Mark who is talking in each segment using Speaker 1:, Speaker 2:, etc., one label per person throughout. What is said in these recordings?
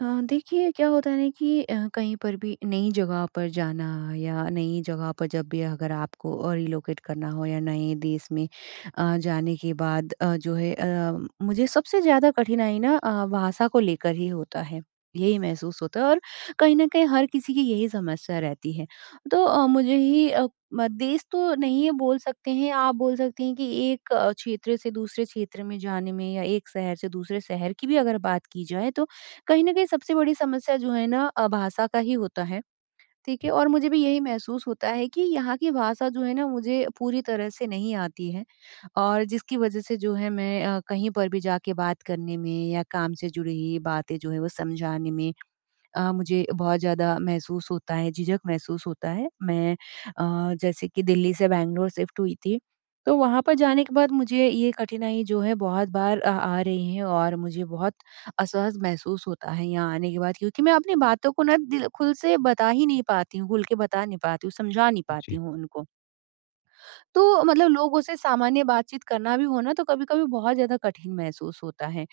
Speaker 1: देखिए क्या होता है ना कि कहीं पर भी नई जगह पर जाना या नई जगह पर जब भी अगर आपको रिलोकेट करना हो या नए देश में जाने के बाद जो है मुझे सबसे ज़्यादा कठिनाई ना भाषा को लेकर ही होता है। यही महसूस होता है, और कहीं न कहीं हर किसी की यही समस्या रहती है। तो मुझे ही अ, म देश तो नहीं बोल सकते हैं, आप बोल सकते हैं कि एक क्षेत्र से दूसरे क्षेत्र में जाने में, या एक शहर से दूसरे शहर की भी अगर बात की जाए, तो कहीं न कहीं सबसे बड़ी समस्या जो है ना भाषा का ही होता है, ठीक है? और मुझे भी यही महसूस होता है कि यहाँ की भाषा जो है ना मुझे पूरी तरह से नहीं आती है, और जिसकी वजह से जो है मैं कहीं पर भी जाके बात करने में, या काम से जुड़ी हुई बातें जो हैं वो समझाने में, मुझे बहुत ज़्यादा महसूस होता है, झिझक महसूस होता है। मैं जैसे कि दिल्ली से बैंगलोर शिफ्ट हुई थी, तो वहाँ पर जाने के बाद मुझे ये कठिनाई जो है बहुत बार आ रही है, और मुझे बहुत असहज महसूस होता है यहाँ आने के बाद, क्योंकि मैं अपनी बातों को ना दिल खुल से बता ही नहीं पाती हूँ, खुल के बता नहीं पाती हूँ, समझा नहीं पाती
Speaker 2: जी,
Speaker 1: हूँ उनको। तो मतलब लोगों से सामान्य बातचीत करना भी हो ना, तो कभी-कभी बहुत ज़्यादा कठिन महसूस होता है।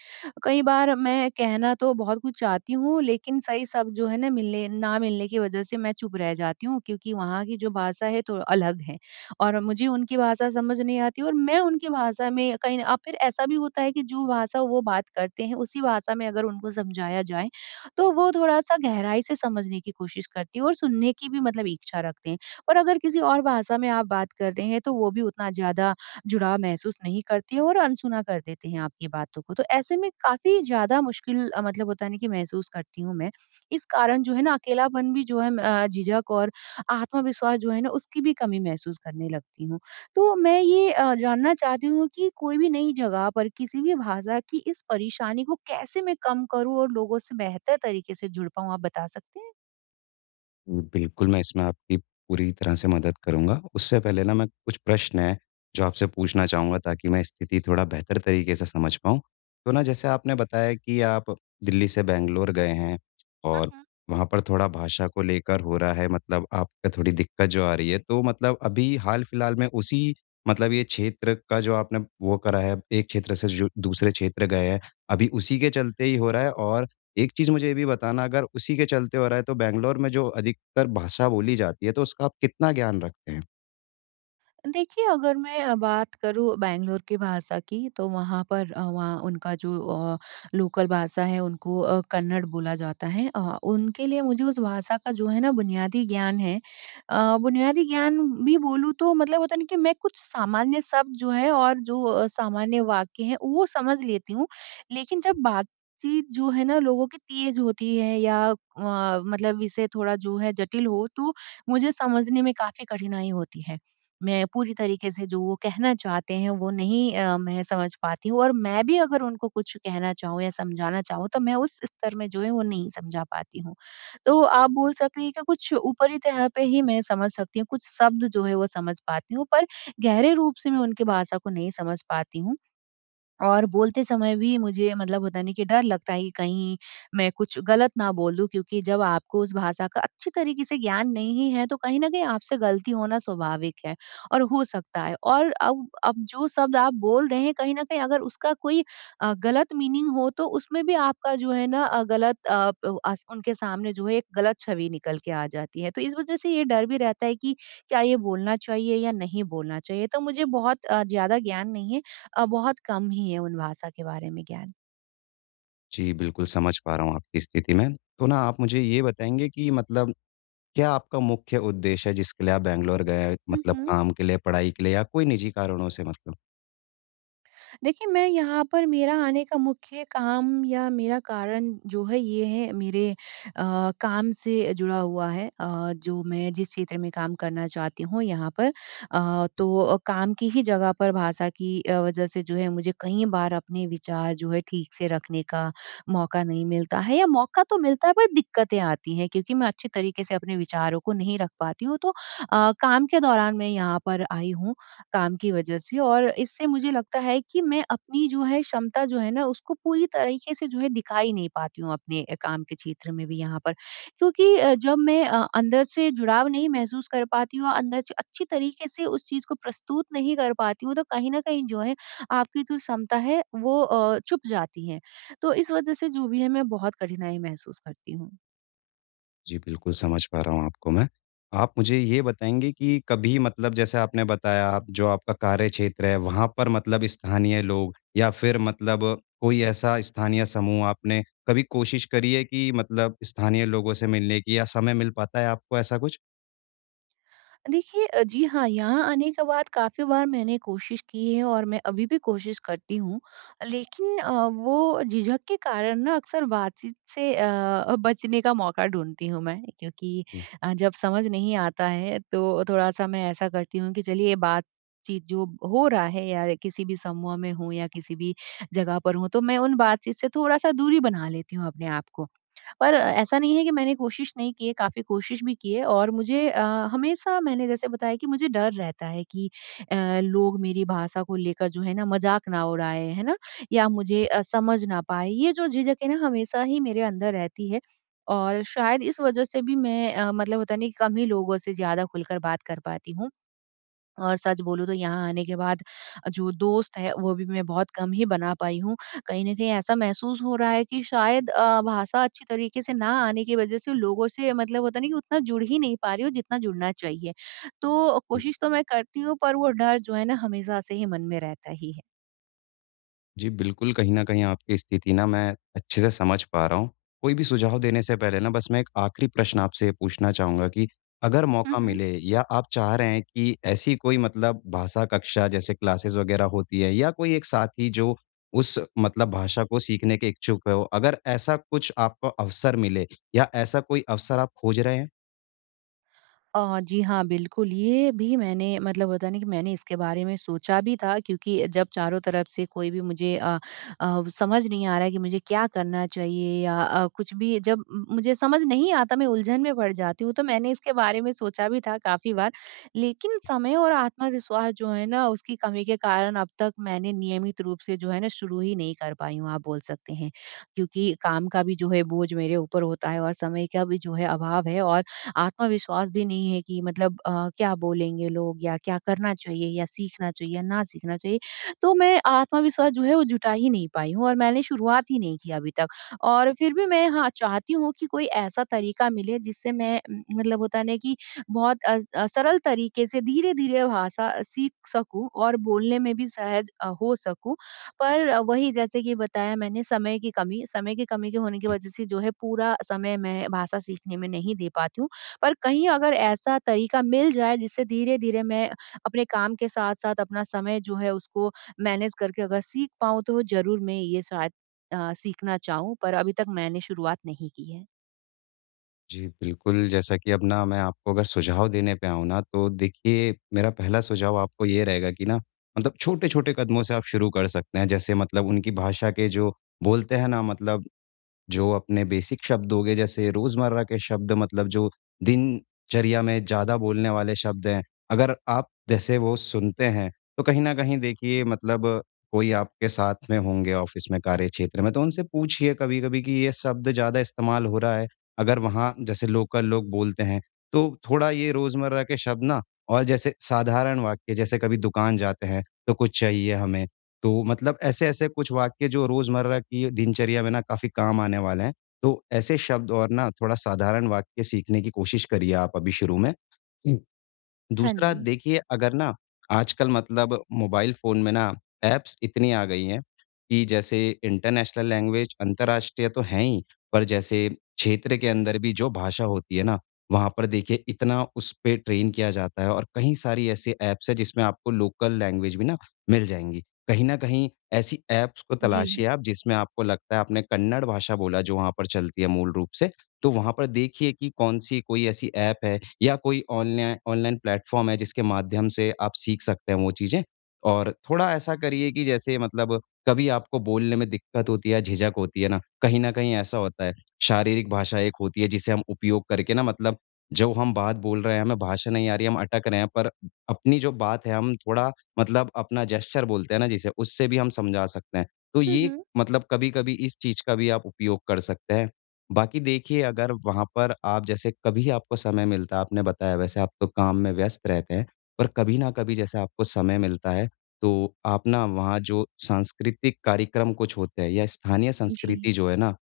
Speaker 1: कई बार मैं कहना तो बहुत कुछ चाहती हूँ, लेकिन सही शब्द जो है ना मिलने की वजह से मैं चुप रह जाती हूँ, क्योंकि वहाँ की जो भाषा है तो अलग है, और मुझे उनकी भाषा समझ नहीं आती, और मैं उनकी भाषा में कहीं अब फिर ऐसा भी होता है कि जो भाषा वो बात करते हैं उसी भाषा में अगर उनको समझाया जाए, तो वो थोड़ा-सा गहराई से समझने की कोशिश करती है, और सुनने की भी मतलब इच्छा रखते हैं। और अगर किसी और भाषा में आप बात कर रहे हैं, तो वो भी उतना ज़्यादा जुड़ाव महसूस नहीं करती है, और अनसुना कर देते हैं आपकी बातों को। तो ऐसे में काफ़ी ज़्यादा मुश्किल मतलब होता है ना कि महसूस करती हूँ मैं। इस कारण जो है ना अकेलापन भी जो है, झिझक और आत्मविश्वास जो है ना उसकी भी कमी महसूस करने लगती हूँ। तो मैं ये जानना चाहती हूँ कि कोई भी नई जगह पर किसी भी भाषा की इस परेशानी को कैसे मैं कम करूँ, और लोगों से बेहतर तरीके से जुड़ पाऊँ? आप बता सकते
Speaker 2: जी, बिल्कुल, मैं इसमें आपकी पूरी तरह से मदद करूँगा। उससे पहले ना मैं कुछ प्रश्न हैं जो आपसे पूछना चाहूँगा ताकि मैं स्थिति थोड़ा बेहतर तरीके से समझ पाऊँ। तो ना जैसे आपने बताया कि आप दिल्ली से बैंगलोर गए हैं और
Speaker 1: हैं?
Speaker 2: वहाँ पर थोड़ा भाषा को लेकर हो रहा है, मतलब आपको थोड़ी दिक्कत जो आ रही है। तो मतलब अभी हाल-फिलहाल में उसी, मतलब ये क्षेत्र का जो आपने वो करा है, एक क्षेत्र से जो दूसरे क्षेत्र गए हैं, अभी उसी के चलते ही हो रहा है। और एक चीज़ मुझे ये भी बताना, अगर उसी के चलते हो रहा है तो बैंगलोर में जो अधिकतर भाषा बोली जाती है, तो उसका आप कितना ज्ञान रखते हैं?
Speaker 1: देखिए, अगर मैं बात करूँ बैंगलोर की भाषा की, तो वहाँ पर वहाँ उनका जो अ, लोकल भाषा है, उनको कन्नड़ बोला जाता है। उनके लिए मुझे उस भाषा का जो है ना, बुनियादी ज्ञान है। बुनियादी ज्ञान भी बोलूँ, तो मतलब होता है ना कि मैं कुछ सामान्य शब्द जो है, और जो सामान्य वाक्य हैं, वो समझ लेती हूँ। लेकिन जब बातचीत जो है ना, लोगों की तेज़ होती है, या मतलब विषय थोड़ा जो है, जटिल हो, तो मुझे समझने में काफ़ी कठिनाई होती है। मैं पूरी तरीके से जो वो कहना चाहते हैं वो नहीं मैं समझ पाती हूँ, और मैं भी अगर उनको कुछ कहना चाहूँ या समझाना चाहूँ, तो मैं उस स्तर में जो है वो नहीं समझा पाती हूँ। तो आप बोल सकें कि कुछ ऊपरी तह पे ही मैं समझ सकती हूँ, कुछ शब्द जो है वो समझ पाती हूँ, पर गहरे रूप से मैं उनकी भाषा को नहीं समझ पाती हूँ। और बोलते समय भी मुझे मतलब होता नहीं कि डर लगता है कि कहीं मैं कुछ गलत ना बोल दूं, क्योंकि जब आपको उस भाषा का अच्छी तरीके से ज्ञान नहीं है, तो कहीं ना कहीं आपसे गलती होना स्वाभाविक है और हो सकता है, और अब जो शब्द आप बोल रहे हैं, कहीं ना कहीं अगर उसका कोई गलत मीनिंग हो, तो उसमें भी आपका जो है ना गलत उनके सामने जो है एक गलत छवि निकल के आ जाती है, तो इस वजह से ये डर भी रहता है कि क्या ये बोलना चाहिए या नहीं बोलना चाहिए, तो मुझे बहुत ज्यादा ज्ञान नहीं है, बहुत कम ही है उन भाषा के बारे में ज्ञान।
Speaker 2: जी, बिल्कुल समझ पा रहा हूँ आपकी स्थिति में। तो ना आप मुझे ये बताएँगे कि मतलब क्या आपका मुख्य उद्देश्य है जिसके लिए आप बैंगलोर गए हैं?
Speaker 1: हुँ,
Speaker 2: मतलब
Speaker 1: हुँ।
Speaker 2: काम के लिए, पढ़ाई के लिए, या कोई निजी कारणों से, मतलब?
Speaker 1: देखिए, मैं यहाँ पर मेरा आने का मुख्य काम या मेरा कारण जो है ये है मेरे काम से जुड़ा हुआ है, जो मैं जिस क्षेत्र में काम करना चाहती हूँ यहाँ पर, तो काम की ही जगह पर भाषा की वज़ह से जो है मुझे कई बार अपने विचार जो है ठीक से रखने का मौका नहीं मिलता है, या मौका तो मिलता है पर दिक्कतें आती हैं, क्योंकि मैं अच्छे तरीके से अपने विचारों को नहीं रख पाती हूँ। तो काम के दौरान मैं यहाँ पर आई हूँ। काम की वजह से, और इससे मुझे लगता है कि मैं अपनी जो है क्षमता जो है ना उसको पूरी तरीके से जो है दिखा ही नहीं पाती हूँ, अपने काम के क्षेत्र में भी यहाँ पर, क्योंकि जब मैं अंदर से जुड़ाव नहीं महसूस कर पाती हूँ, अंदर से अच्छी तरीके से उस चीज़ को प्रस्तुत नहीं कर पाती हूँ, तो कहीं ना कहीं जो है आपकी जो क्षमता है वो चुप जाती है, तो इस वजह से जो भी है मैं बहुत कठिनाई महसूस करती हूँ।
Speaker 2: जी, बिल्कुल समझ पा रहा हूँ आपको मैं। आप मुझे ये बताएँगे कि कभी, मतलब जैसे आपने बताया, आप जो आपका कार्यक्षेत्र है वहाँ पर मतलब स्थानीय लोग या फिर मतलब कोई ऐसा स्थानीय समूह, आपने कभी कोशिश करी है कि मतलब स्थानीय लोगों से मिलने की, या समय मिल पाता है आपको ऐसा कुछ?
Speaker 1: देखिए, जी हाँ, यहाँ आने के बाद काफ़ी बार मैंने कोशिश की है, और मैं अभी भी कोशिश करती हूँ। लेकिन वो झिझक के कारण ना अक्सर बातचीत से बचने का मौका ढूँढती हूँ मैं, क्योंकि
Speaker 2: हुँ।
Speaker 1: जब समझ नहीं आता है, तो थोड़ा-सा मैं ऐसा करती हूँ कि चलिए बातचीत जो हो रहा है, या किसी भी समूह में हूँ, या किसी भी जगह पर हूँ, तो मैं उन बातचीत से थोड़ा-सा दूरी बना लेती हूँ अपने आप को। पर ऐसा नहीं है कि मैंने कोशिश नहीं की है, काफ़ी कोशिश भी की है, और मुझे हमेशा मैंने जैसे बताया कि मुझे डर रहता है कि अ, लोग मेरी भाषा को लेकर जो है ना मजाक ना उड़ाए, है ना? या मुझे समझ ना पाए, ये जो झिझक है ना हमेशा ही मेरे अंदर रहती है, और शायद इस वजह से भी मैं मतलब होता नहीं कि कम ही लोगों से ज़्यादा खुलकर बात कर पाती हूँ। और सच बोलूँ तो यहाँ आने के बाद जो दोस्त है वो भी मैं बहुत कम ही बना पाई हूँ। कहीं न कहीं ऐसा महसूस हो रहा है कि शायद भाषा अच्छी तरीके से ना आने की वज़ह से लोगों से मतलब होता है ना कि उतना जुड़ ही नहीं पा रही हूँ जितना जुड़ना चाहिए। तो कोशिश तो मैं करती हूँ, पर वो डर जो है ना हमेशा से ही मन में रहता ही है।
Speaker 2: जी, बिल्कुल, कहीं न कहीं आपकी स्थिति ना मैं अच्छे से समझ पा रहा हूँ। कोई भी सुझाव देने से पहले ना बस मैं एक आखिरी प्रश्न आपसे पूछना चाहूँगा कि अगर
Speaker 1: हुँ,
Speaker 2: मौका
Speaker 1: हुँ।
Speaker 2: मिले, या आप चाह रहे हैं कि ऐसी कोई मतलब भाषा कक्षा, जैसे क्लासेस वग़ैरह होती है, या कोई एक साथी जो उस मतलब भाषा को सीखने के इच्छुक हो, अगर ऐसा कुछ आपको अवसर मिले, या ऐसा कोई अवसर आप खोज रहे हैं? जी।
Speaker 1: जी हाँ, बिल्कुल, ये भी मैंने मतलब होता है ना कि मैंने इसके बारे में सोचा भी था, क्योंकि जब चारों तरफ से कोई भी मुझे समझ नहीं आ रहा है कि मुझे क्या करना चाहिए, या कुछ भी जब म मुझे समझ नहीं आता, मैं उलझन में पड़ जाती हूँ, तो मैंने इसके बारे में सोचा भी था काफ़ी बार। लेकिन समय और आत्मविश्वास जो है ना, उसकी कमी के कारण अब तक मैंने नियमित रूप से जो है ना, शुरू ही नहीं कर पाई हूँ, आप बोल सकते हैं। क्योंकि काम का भी जो है बोझ मेरे ऊपर होता है, और समय का भी जो है अभाव है, और आत्मविश्वास भी नहीं है कि मतलब क्या बोलेंगे लोग, या क्या करना चाहिए या सीखना चाहिए या ना सीखना चाहिए। तो मैं आत्मविश्वास जो है वो जुटा ही नहीं पाई हूँ, और मैंने शुरुआत ही नहीं की अभी तक। और फिर भी मैं, हाँ, चाहती हूँ कि कोई ऐसा तरीका मिले जिससे मैं मतलब होता है ना कि बहुत सरल तरीके से धीरे-धीरे भाषा सीख सकूँ और बोलने में भी सहज हो सकूँ। पर वही जैसे कि बताया मैंने, समय की कमी के होने की वज़ह से जो है पूरा समय मैं भाषा सीखने में नहीं दे पाती हूँ। पर कहीं अगर ऐसा तरीका मिल जाए जिससे धीरे-धीरे मैं अपने काम के साथ-साथ अपना समय जो है उसको मैनेज करके अगर सीख पाऊँ, तो ज़रूर मैं ये शायद सीखना चाहूँ, पर अभी तक मैंने शुरुआत नहीं की है।
Speaker 2: जी, बिल्कुल, जैसा कि अब ना मैं आपको अगर सुझाव देने पे आऊँ ना, तो देखिए मेरा पहला सुझाव आपको ये रहेगा कि ना, मतलब छोटे-छोटे कदमों से आप शुरू कर सकते हैं। जैसे मतलब उनकी भाषा के जो बोलते हैं ना, मतलब जो अपने बेसिक शब्द हो गए, जैसे रोज़मर्रा के शब्द, मतलब जो दिनचर्या में ज़्यादा बोलने वाले शब्द हैं, अगर आप जैसे वो सुनते हैं, तो कहीं न कहीं देखिए, मतलब कोई आपके साथ में होंगे ऑफ़िस में, कार्यक्षेत्र में, तो उनसे पूछिए कभी-कभी कि ये शब्द ज़्यादा इस्तेमाल हो रहा है। अगर वहाँ जैसे लोकल लोग बोलते हैं, तो थोड़ा ये रोज़मर्रा के शब्द ना, और जैसे साधारण वाक्य, जैसे कभी दुकान जाते हैं, तो कुछ चाहिए हमें। तो मतलब ऐसे-ऐसे कुछ वाक्य जो रोज़मर्रा की दिनचर्या में ना काफ़ी काम आने वाले हैं। तो ऐसे शब्द और ना थोड़ा साधारण वाक्य सीखने की कोशिश करिए आप अभी शुरू में।
Speaker 1: हाँ
Speaker 2: दूसरा,
Speaker 1: जी।
Speaker 2: देखिए अगर ना आजकल मतलब मोबाइल फ़ोन में ना ऐप्स इतनी आ गई हैं कि जैसे इंटरनेशनल लैंग्वेज, अंतर्राष्ट्रीय, तो हैं ही, पर जैसे क्षेत्र के अंदर भी जो भाषा होती है ना, वहाँ पर देखिए इतना उस पे ट्रेन किया जाता है, और कई सारी ऐसी ऐप्स हैं जिसमें आपको लोकल लैंग्वेज भी ना मिल जाएँगी। कहीं न कहीं ऐसी ऐप्स को
Speaker 1: जी।
Speaker 2: तलाशिए आप, जिसमें आपको लगता है आपने कन्नड़ भाषा बोला जो वहाँ पर चलती है मूल रूप से, तो वहाँ पर देखिए कि कौन-सी कोई ऐसी ऐप है या कोई ऑनलाइन ऑनलाइन प्लेटफ़ॉर्म है जिसके माध्यम से आप सीख सकते हैं वो चीज़ें। और थोड़ा ऐसा करिए कि जैसे, मतलब कभी आपको बोलने में दिक्कत होती है, झिझक होती है ना, कहीं न कहीं ऐसा होता है, शारीरिक भाषा एक होती है जिसे हम उपयोग करके ना, मतलब जो हम बात बोल रहे हैं, हमें भाषा नहीं आ रही है, हम अटक रहे हैं, पर अपनी जो बात है, हम थोड़ा मतलब अपना जेस्चर बोलते हैं ना जिसे, उससे भी हम समझा सकते हैं। तो
Speaker 1: हुँ,
Speaker 2: ये
Speaker 1: हुँ।
Speaker 2: मतलब कभी-कभी इस चीज़ का भी आप उपयोग कर सकते हैं। बाकी देखिए, अगर वहाँ पर आप, जैसे कभी आपको समय मिलता है, आपने बताया वैसे आप तो काम में व्यस्त रहते हैं, पर कभी ना कभी जैसे आपको समय मिलता है, तो आप ना वहाँ जो सांस्कृतिक कार्यक्रम कुछ होते हैं, या स्थानीय
Speaker 1: जी।
Speaker 2: संस्कृति जो है ना,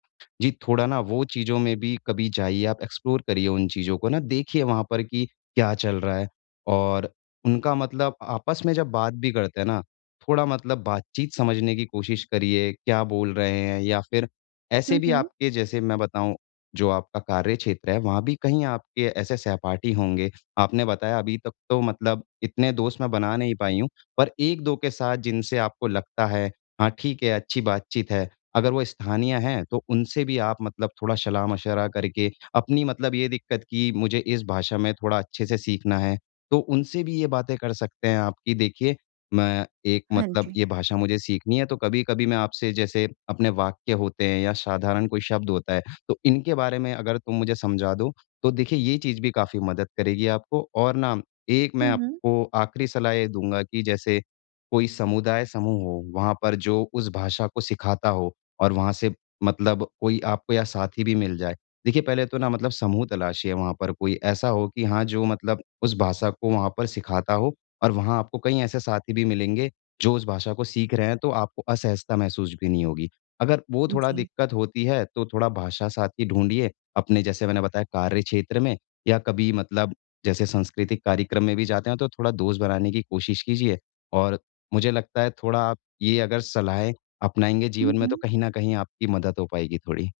Speaker 2: जी थोड़ा ना वो चीज़ों में भी कभी जाइए, आप एक्सप्लोर करिए उन चीज़ों को ना, देखिए वहाँ पर कि क्या चल रहा है। और उनका, मतलब आपस में जब बात भी करते हैं ना, थोड़ा मतलब बातचीत समझने की कोशिश करिए, क्या बोल रहे हैं, या फिर ऐसे
Speaker 1: हुँ,
Speaker 2: भी,
Speaker 1: हुँ।
Speaker 2: आपके जैसे मैं बताऊँ, जो आपका कार्य क्षेत्र है, वहाँ भी कहीं आपके ऐसे सहपाठी होंगे। आपने बताया अभी तक तो मतलब इतने दोस्त मैं बना नहीं पाई हूँ, पर 1-2 के साथ जिनसे आपको लगता है, हाँ ठीक है, अच्छी बातचीत है। अगर वो स्थानीय हैं, तो उनसे भी आप मतलब थोड़ा सलाह-मशवरा करके अपनी, मतलब ये दिक्कत कि मुझे इस भाषा में थोड़ा अच्छे से सीखना है, तो उनसे भी ये बातें कर सकते हैं आप कि देखिए मैं एक,
Speaker 1: हाँ
Speaker 2: मतलब
Speaker 1: जी।
Speaker 2: ये भाषा मुझे सीखनी है, तो कभी-कभी मैं आपसे जैसे, अपने वाक्य होते हैं या साधारण कोई शब्द होता है, तो इनके बारे में अगर तुम मुझे समझा दो, तो देखिए ये चीज़ भी काफ़ी मदद करेगी आपको। और ना, एक
Speaker 1: हुँ,
Speaker 2: मैं
Speaker 1: हुँ।
Speaker 2: आपको आखिरी सलाह ये दूँगा कि जैसे कोई समुदाय समूह हो, वहाँ पर जो उस भाषा को सिखाता हो, और वहाँ से मतलब कोई आपको या साथी भी मिल जाए। देखिए पहले तो ना, मतलब समूह तलाशिए वहाँ पर, कोई ऐसा हो कि हाँ, जो मतलब उस भाषा को वहाँ पर सिखाता हो, और वहाँ आपको कई ऐसे साथी भी मिलेंगे, जो उस भाषा को सीख रहे हैं, तो आपको असहजता महसूस भी नहीं होगी। अगर वो थोड़ा
Speaker 1: जी।
Speaker 2: दिक्कत होती है, तो थोड़ा भाषा साथी ढूँढिए, अपने जैसे मैंने बताया, कार्य क्षेत्र में या कभी, मतलब जैसे सांस्कृतिक कार्यक्रम में भी जाते हैं, तो थोड़ा दोस्त बनाने की कोशिश कीजिए। और मुझे लगता है थोड़ा आप ये अगर सलाहें अपनाएँगे
Speaker 1: हुँ,
Speaker 2: जीवन में,
Speaker 1: हुँ।
Speaker 2: तो कहीं न कहीं आपकी मदद हो पाएगी थोड़ी।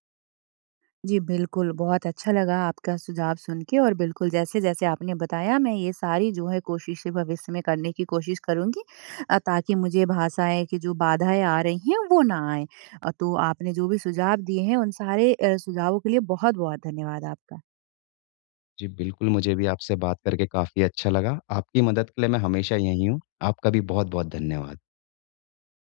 Speaker 1: जी, बिल्कुल, बहुत अच्छा लगा आपका सुझाव सुन के, और बिल्कुल जैसे-जैसे आपने बताया मैं ये सारी जो है कोशिशें भविष्य में करने की कोशिश करूँगी, ताकि मुझे भाषाएँ की जो बाधाएँ आ रही हैं वो ना आएँ। तो आपने जो भी सुझाव दिए हैं, उन सारे सुझावों के लिए बहुत-बहुत धन्यवाद आपका।
Speaker 2: जी, बिल्कुल, मुझे भी आपसे बात करके काफ़ी अच्छा लगा। आपकी मदद के लिए मैं हमेशा यहीं हूँ। आपका भी बहुत-बहुत धन्यवाद।